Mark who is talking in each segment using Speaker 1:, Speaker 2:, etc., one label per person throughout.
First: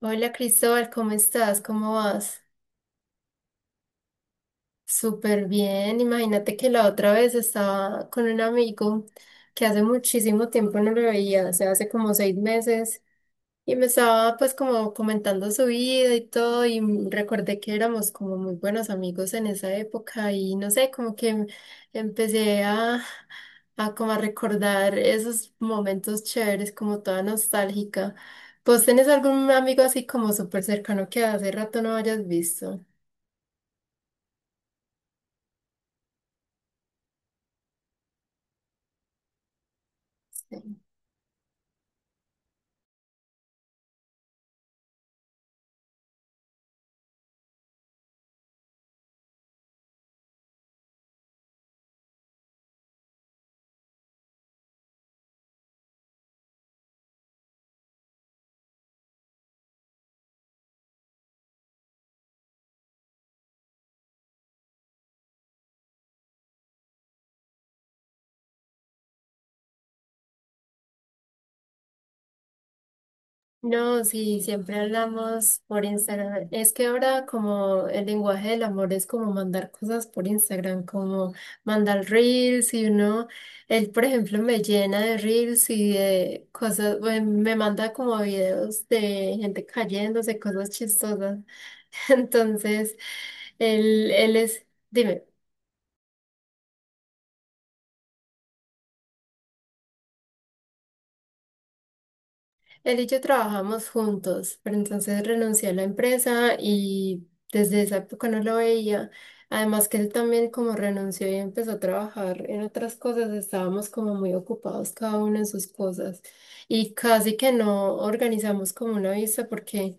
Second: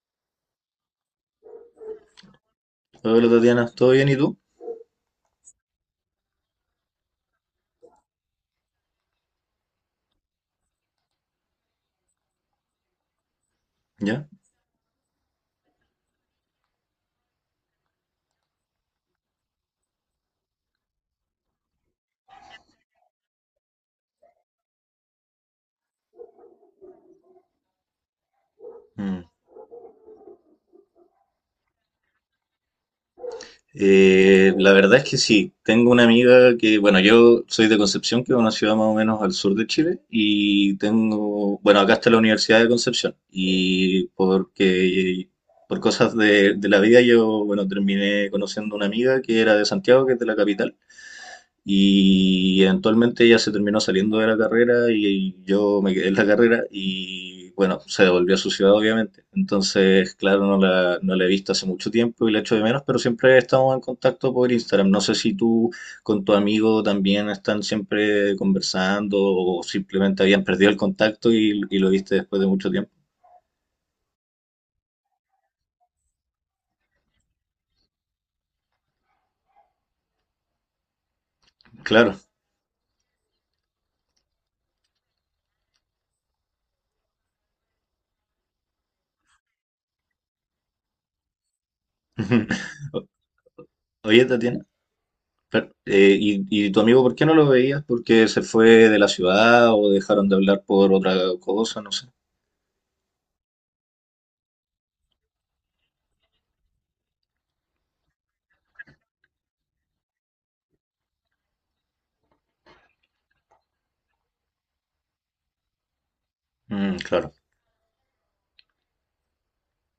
Speaker 1: Hola Cristóbal, ¿cómo estás? ¿Cómo vas?
Speaker 2: Hola Tatiana, ¿todo bien y tú?
Speaker 1: Súper bien. Imagínate que la otra vez estaba con un amigo que hace muchísimo tiempo no lo veía, o sea, hace como 6 meses y me
Speaker 2: ¿Ya?
Speaker 1: estaba pues como comentando su vida y todo y recordé que éramos como muy buenos amigos en esa época y no sé, como que empecé a, como a recordar esos momentos chéveres, como toda nostálgica. ¿Vos tenés
Speaker 2: Mm.
Speaker 1: algún amigo así como súper cercano que hace rato no hayas visto?
Speaker 2: La verdad es que sí, tengo una amiga que, bueno, yo soy de Concepción, que es una ciudad más o menos al sur de Chile,
Speaker 1: Sí.
Speaker 2: y tengo, bueno, acá está la Universidad de Concepción, y porque por cosas de la vida yo, bueno, terminé conociendo una amiga que era de Santiago, que es de la capital. Y eventualmente ella se terminó saliendo de la carrera y yo me quedé en la carrera y bueno, se devolvió a su ciudad obviamente. Entonces, claro, no la he visto hace mucho tiempo y la echo de menos, pero siempre estamos en contacto por Instagram. No sé si tú con tu amigo también están siempre conversando o simplemente habían perdido el contacto y lo viste después de mucho tiempo.
Speaker 1: No, sí, siempre hablamos por Instagram. Es que ahora como el lenguaje del amor es como mandar cosas por Instagram, como mandar
Speaker 2: Claro.
Speaker 1: reels y uno, él por ejemplo me llena de reels y de cosas, bueno, me manda como videos de gente cayéndose, cosas chistosas. Entonces, él,
Speaker 2: Oye,
Speaker 1: él es,
Speaker 2: Tatiana.
Speaker 1: dime.
Speaker 2: Pero, ¿y tu amigo por qué no lo veías? ¿Porque se fue de la ciudad o dejaron de hablar por otra cosa? No sé.
Speaker 1: Él y yo trabajamos juntos, pero entonces renuncié a la empresa y desde esa época no lo veía. Además que él también como renunció y empezó a trabajar en otras cosas, estábamos como muy ocupados cada uno en sus cosas y
Speaker 2: Mm, claro,
Speaker 1: casi que no organizamos como una vista porque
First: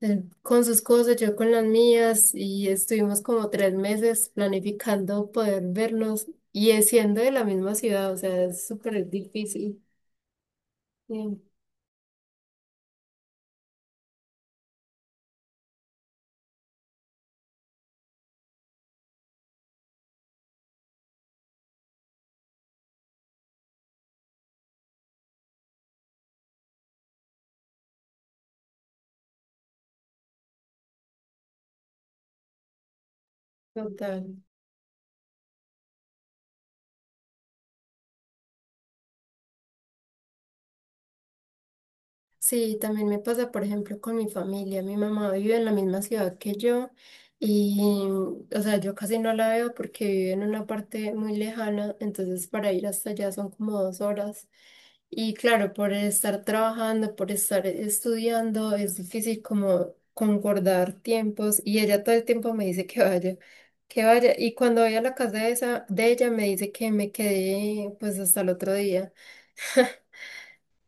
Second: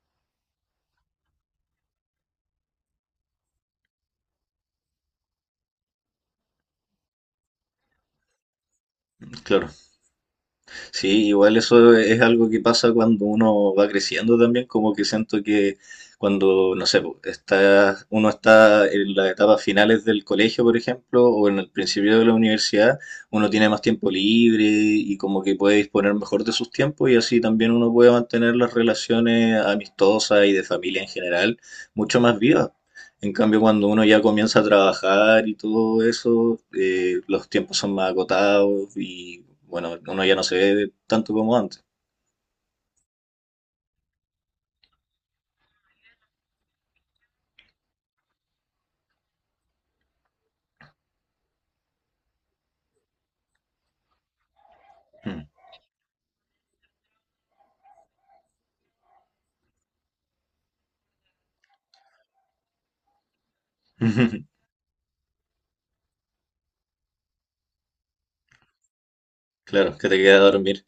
Speaker 1: él con sus cosas, yo con las mías y estuvimos como 3 meses planificando poder vernos y es siendo de la misma ciudad, o sea, es súper
Speaker 2: claro.
Speaker 1: difícil. Sí,
Speaker 2: Sí, igual eso es algo que pasa cuando uno va creciendo también, como que siento que cuando, no sé, po, está, uno está en las etapas finales del colegio, por ejemplo, o en el principio de la universidad, uno tiene más tiempo libre y como que puede disponer mejor de sus tiempos y así también uno puede mantener las relaciones amistosas y de familia en general mucho más vivas. En cambio, cuando uno ya
Speaker 1: total.
Speaker 2: comienza a trabajar y todo eso, los tiempos son más agotados y bueno, uno ya no se ve tanto como antes.
Speaker 1: Sí, también me pasa, por ejemplo, con mi familia. Mi mamá vive en la misma ciudad que yo y, o sea, yo casi no la veo porque vive en una parte muy lejana, entonces para ir hasta allá son como 2 horas. Y
Speaker 2: Mm.
Speaker 1: claro, por estar trabajando, por estar estudiando, es difícil como concordar tiempos y ella todo el tiempo me dice que vaya, que vaya. Y cuando voy a la casa de esa, de ella me dice que me quedé pues hasta el otro día.
Speaker 2: Claro, que te queda dormir.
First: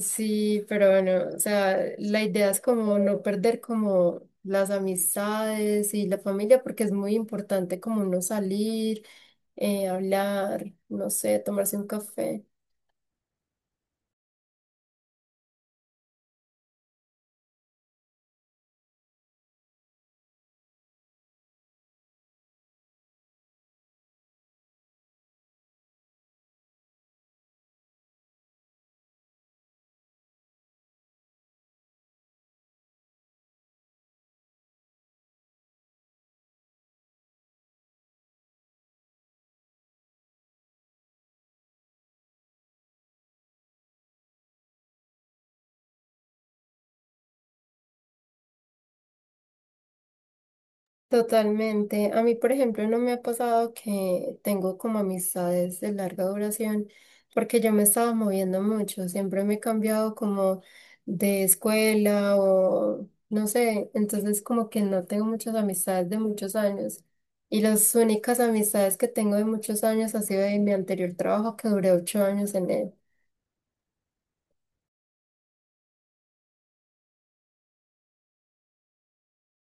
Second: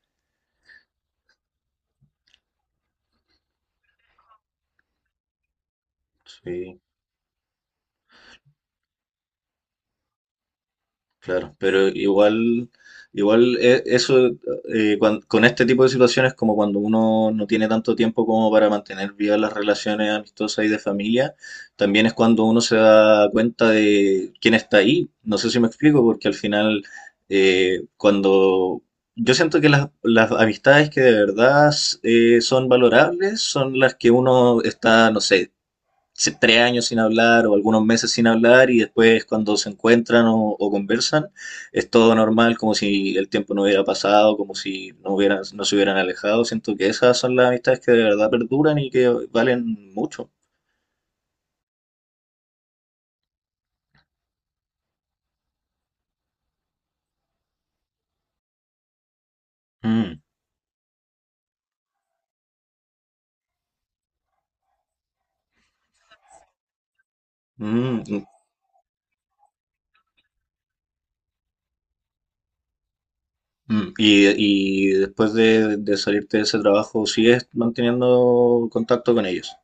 Speaker 1: Sí, pero bueno, o sea, la idea es como no perder como las amistades y la familia,
Speaker 2: Sí.
Speaker 1: porque es muy importante como no salir, hablar, no sé,
Speaker 2: Claro,
Speaker 1: tomarse un
Speaker 2: pero
Speaker 1: café.
Speaker 2: igual, eso, con este tipo de situaciones como cuando uno no tiene tanto tiempo como para mantener vivas las relaciones amistosas y de familia, también es cuando uno se da cuenta de quién está ahí. No sé si me explico, porque al final, cuando yo siento que las amistades que de verdad son valorables son las que uno está, no sé, si tres años sin hablar o algunos meses sin hablar y después cuando se encuentran o conversan es todo normal, como si el tiempo no hubiera pasado, como si no hubieran, no se hubieran alejado. Siento que esas son las amistades que de verdad perduran y que valen mucho.
Speaker 1: Totalmente. A mí, por ejemplo, no me ha pasado que tengo como amistades de larga duración, porque yo me estaba moviendo mucho, siempre me he cambiado
Speaker 2: Mm,
Speaker 1: como de escuela o no sé, entonces como que no tengo muchas amistades de muchos años. Y las
Speaker 2: mm, mm,
Speaker 1: únicas amistades que tengo de muchos años ha sido de mi anterior trabajo que duré 8 años en él.
Speaker 2: mm. Y después de salirte de ese trabajo, ¿sigues manteniendo contacto con ellos?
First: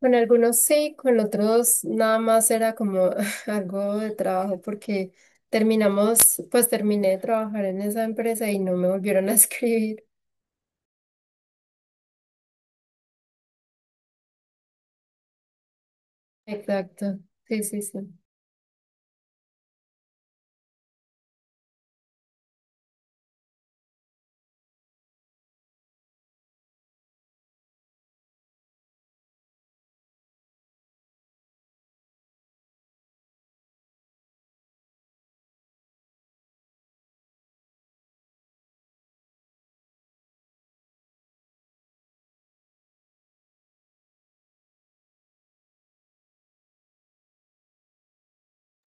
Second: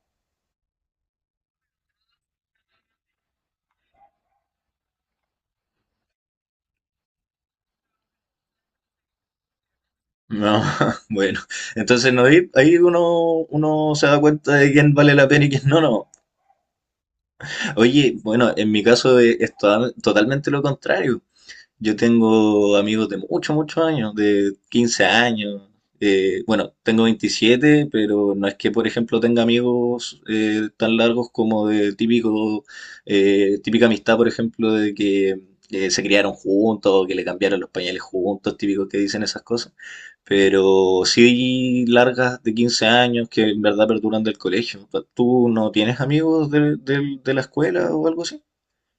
Speaker 1: Con algunos sí, con otros nada más era como algo de trabajo porque terminamos, pues terminé de trabajar en esa empresa y no me volvieron a escribir.
Speaker 2: No, bueno, entonces no, ahí uno, uno se da cuenta de quién vale la pena y quién no, no.
Speaker 1: Exacto, sí, sí, sí.
Speaker 2: Oye, bueno, en mi caso es, totalmente lo contrario. Yo tengo amigos de muchos, muchos años, de 15 años. Bueno, tengo 27, pero no es que, por ejemplo, tenga amigos tan largos como de típico, típica amistad, por ejemplo, de que se criaron juntos o que le cambiaron los pañales juntos, típicos que dicen esas cosas. Pero sí largas de 15 años que en verdad perduran del colegio. ¿Tú no tienes amigos de, de la escuela o algo así?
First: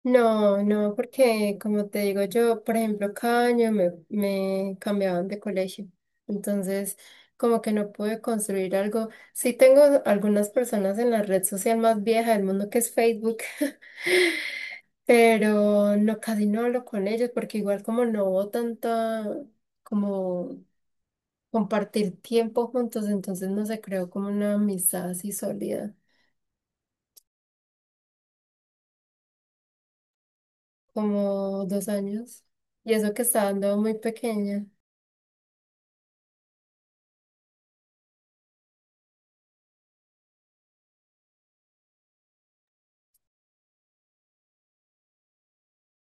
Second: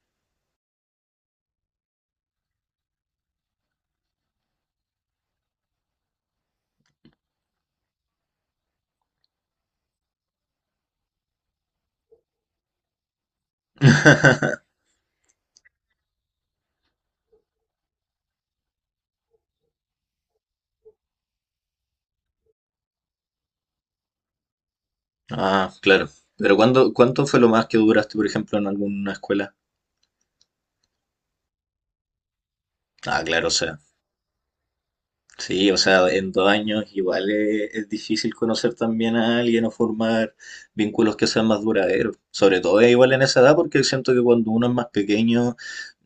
Speaker 1: No, no, porque como te digo yo, por ejemplo, cada año me, me cambiaban de colegio. Entonces, como que no pude construir algo. Sí tengo algunas personas en la red social más vieja del mundo que es Facebook. Pero no, casi no hablo con ellos porque igual como no hubo tanta como compartir tiempo juntos, entonces no se creó como una amistad así
Speaker 2: Ah,
Speaker 1: sólida,
Speaker 2: claro. Pero ¿cuánto fue lo más que duraste, por ejemplo, en alguna escuela?
Speaker 1: como 2 años. Y eso que
Speaker 2: Ah, claro,
Speaker 1: estaba
Speaker 2: o
Speaker 1: andando
Speaker 2: sea.
Speaker 1: muy pequeña.
Speaker 2: Sí, o sea, en dos años igual es difícil conocer también a alguien o formar vínculos que sean más duraderos. Sobre todo es igual en esa edad porque siento que cuando uno es más pequeño,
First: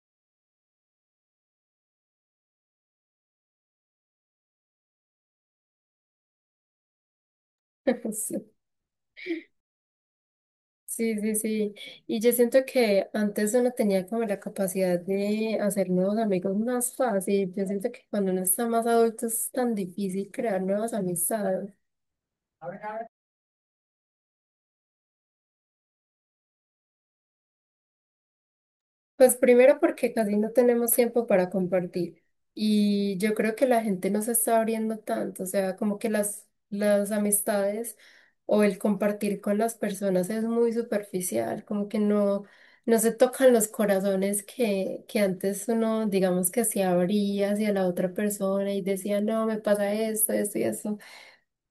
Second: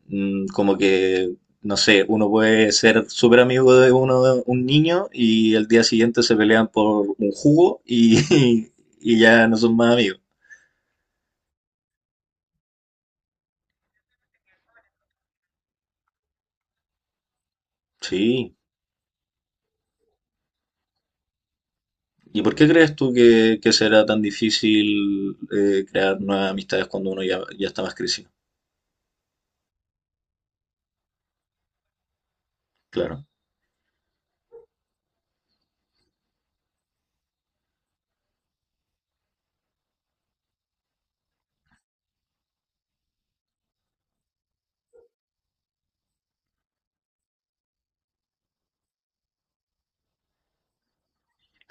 Speaker 2: mm, como que, no sé, uno puede ser súper amigo de uno, un niño y el día siguiente se pelean por un jugo y, y ya no son más amigos.
Speaker 1: Sí, sí, sí. Sí. Y yo siento que antes uno tenía como la capacidad de hacer nuevos amigos más fácil. Yo siento que cuando uno
Speaker 2: Sí.
Speaker 1: está más adulto es tan difícil crear nuevas amistades.
Speaker 2: ¿Y por qué crees tú que será tan difícil crear nuevas amistades cuando uno ya, ya está más crecido?
Speaker 1: Pues primero porque casi no tenemos tiempo para compartir y
Speaker 2: Claro.
Speaker 1: yo creo que la gente no se está abriendo tanto, o sea, como que las amistades o el compartir con las personas es muy superficial, como que no, no se tocan los corazones que antes uno, digamos que se abría hacia la otra persona y decía, no, me pasa esto, esto y eso.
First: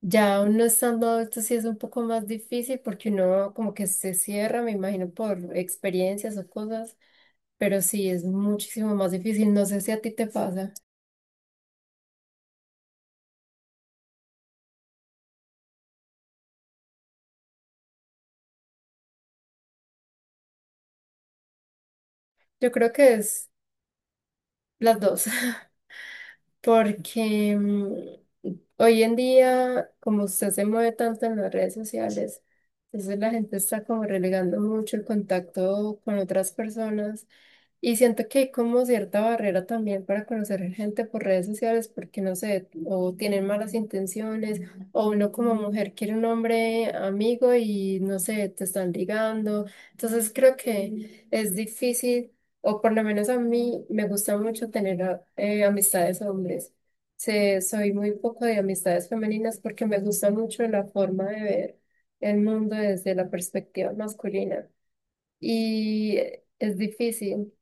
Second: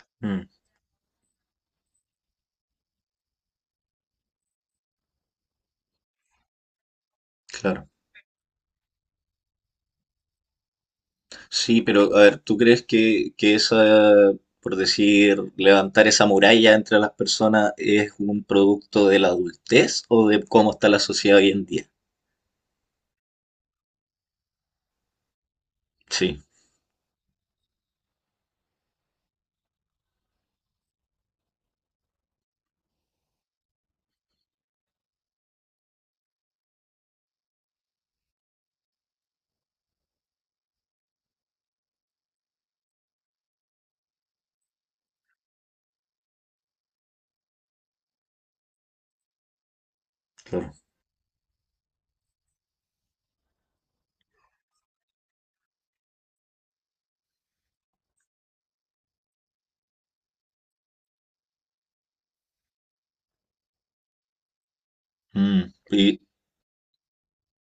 Speaker 1: Ya
Speaker 2: Mm,
Speaker 1: uno estando adulto sí es un poco más difícil porque uno como que se cierra, me imagino, por experiencias o cosas pero
Speaker 2: claro.
Speaker 1: sí es muchísimo más difícil. No sé si a ti te pasa.
Speaker 2: Sí, pero a ver, ¿tú crees que esa, por decir, levantar esa muralla entre las personas es un producto de la adultez o de cómo está la sociedad hoy en día?
Speaker 1: Yo creo que es las dos,
Speaker 2: Sí,
Speaker 1: porque hoy en día, como usted se mueve tanto en las redes sociales, entonces la gente está como relegando mucho el contacto con otras personas. Y siento que hay como cierta barrera también para conocer gente por redes sociales porque no sé, o tienen malas intenciones, o uno como mujer quiere un hombre amigo y no sé, te están ligando. Entonces creo
Speaker 2: claro.
Speaker 1: que es difícil, o por lo menos a mí me gusta mucho tener amistades hombres. Soy muy poco de amistades femeninas porque me gusta mucho la forma de ver el mundo desde la perspectiva masculina.
Speaker 2: Mm.
Speaker 1: Y
Speaker 2: Y
Speaker 1: es difícil.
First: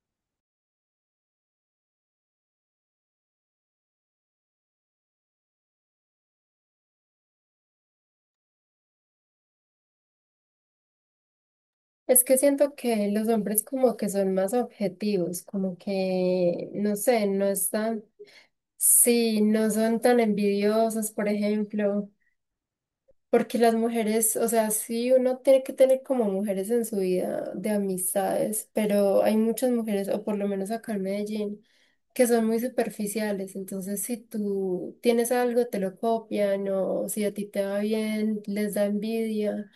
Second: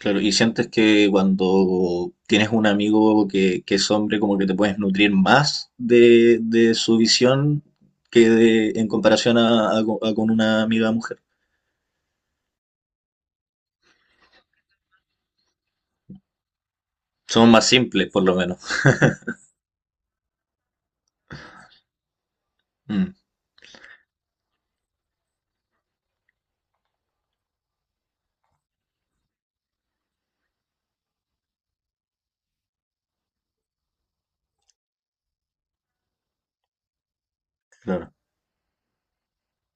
Speaker 2: claro, y sientes que cuando tienes un amigo que es hombre, como que te puedes nutrir más de su visión que de, en comparación a, a con una amiga mujer.
Speaker 1: Es que siento que los hombres como que son más objetivos, como que, no sé, no
Speaker 2: Somos más
Speaker 1: están,
Speaker 2: simples, por lo menos.
Speaker 1: sí, no son tan envidiosos, por ejemplo,
Speaker 2: Mm,
Speaker 1: porque las mujeres, o sea, sí, uno tiene que tener como mujeres en su vida de amistades, pero hay muchas mujeres, o por lo menos acá en Medellín, que son muy superficiales, entonces si tú tienes algo, te lo copian, o si a ti te va
Speaker 2: claro.
Speaker 1: bien, les da envidia,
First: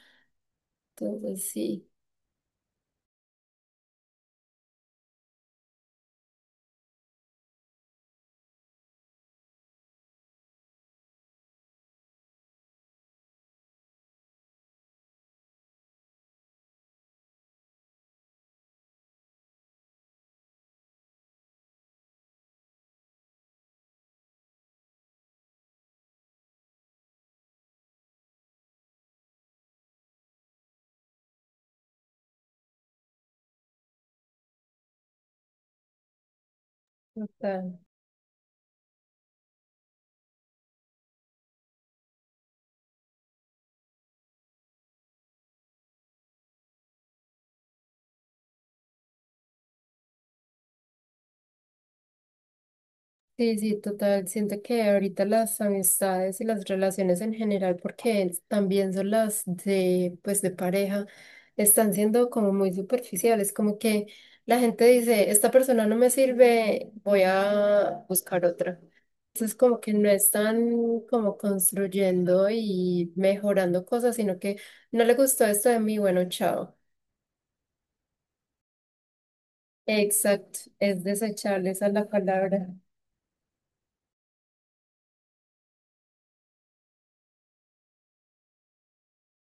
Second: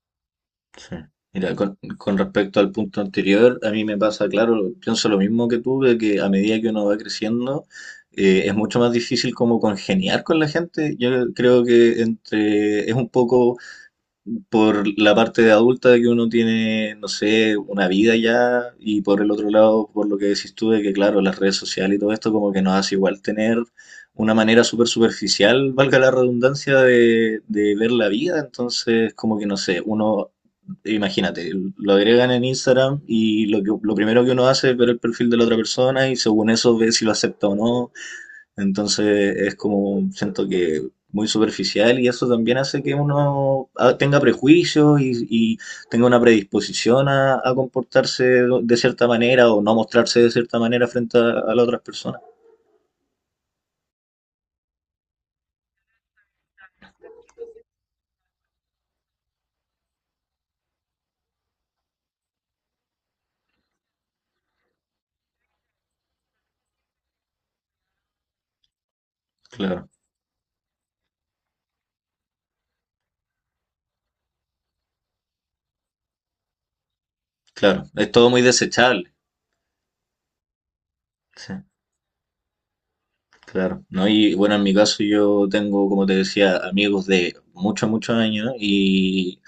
Speaker 2: Sí.
Speaker 1: entonces
Speaker 2: Mira,
Speaker 1: sí,
Speaker 2: con respecto al punto anterior, a mí me pasa, claro, pienso lo mismo que tú, de que a medida que uno va creciendo, es mucho más difícil como congeniar con la gente. Yo creo que entre, es un poco por la parte de adulta de que uno tiene, no sé, una vida ya, y por el otro lado, por lo que decís tú, de que claro, las redes sociales y todo esto como que nos hace igual tener una manera súper superficial, valga la redundancia, de ver la vida, entonces como que no sé, uno, imagínate, lo agregan en Instagram y lo que, lo primero que uno hace es ver el perfil de la otra persona y según eso ve si lo acepta o
Speaker 1: total.
Speaker 2: no, entonces es como, siento que muy superficial y eso también hace que uno tenga prejuicios y tenga una predisposición a comportarse de cierta manera o no mostrarse de cierta manera frente a las otras personas.
Speaker 1: Sí, sí, total. Siento que ahorita las amistades y las relaciones en general, porque es- también son las de, pues, de pareja, están siendo como muy superficiales, como que la gente dice, esta persona no me sirve, voy a buscar otra. Entonces, como
Speaker 2: Claro,
Speaker 1: que no están como construyendo y mejorando cosas, sino que no le gustó esto de mí, bueno, chao.
Speaker 2: claro. Es todo muy desechable.
Speaker 1: Exacto, es
Speaker 2: Sí,
Speaker 1: desechable, esa es la palabra.
Speaker 2: claro, ¿no? Y bueno, en mi caso yo tengo, como te decía, amigos de muchos, muchos años. Y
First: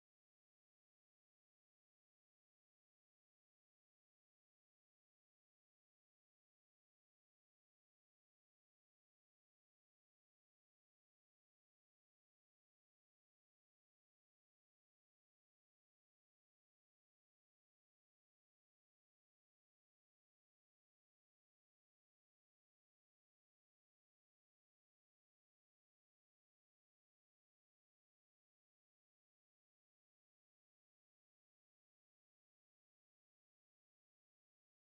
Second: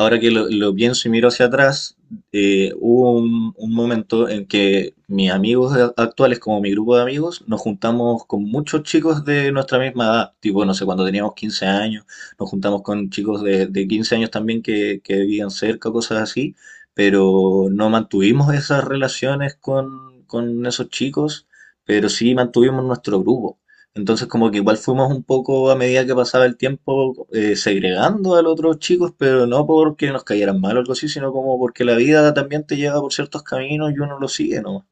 Speaker 2: ahora que lo pienso y miro hacia atrás, hubo un momento en que mis amigos actuales, como mi grupo de amigos, nos juntamos con muchos chicos de nuestra misma edad, tipo, no sé, cuando teníamos 15 años, nos juntamos con chicos de 15 años también que vivían cerca, cosas así, pero no mantuvimos esas relaciones con esos chicos, pero sí mantuvimos nuestro grupo. Entonces como que igual fuimos un poco a medida que pasaba el tiempo, segregando a los otros chicos, pero no porque nos cayeran mal o algo así, sino como porque la vida también te lleva por ciertos caminos y uno lo sigue, ¿no?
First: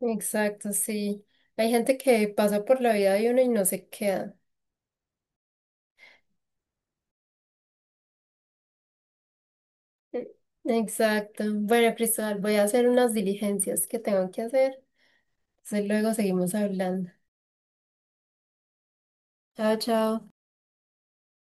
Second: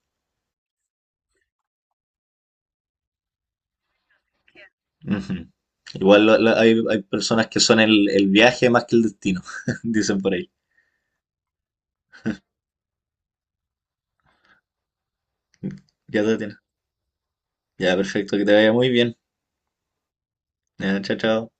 Speaker 1: Exacto, sí. Hay gente que pasa por la vida de uno y no se queda.
Speaker 2: Ujú. Igual hay, hay personas que son el viaje más que el destino, dicen
Speaker 1: E-
Speaker 2: por ahí.
Speaker 1: Exacto. Bueno, Cristóbal, voy a hacer unas diligencias que tengo que hacer. Entonces luego
Speaker 2: Ya te
Speaker 1: seguimos
Speaker 2: tienes.
Speaker 1: hablando.
Speaker 2: Ya, perfecto, que te vaya muy bien.
Speaker 1: Chao, chao.
Speaker 2: Ya, chao, chao.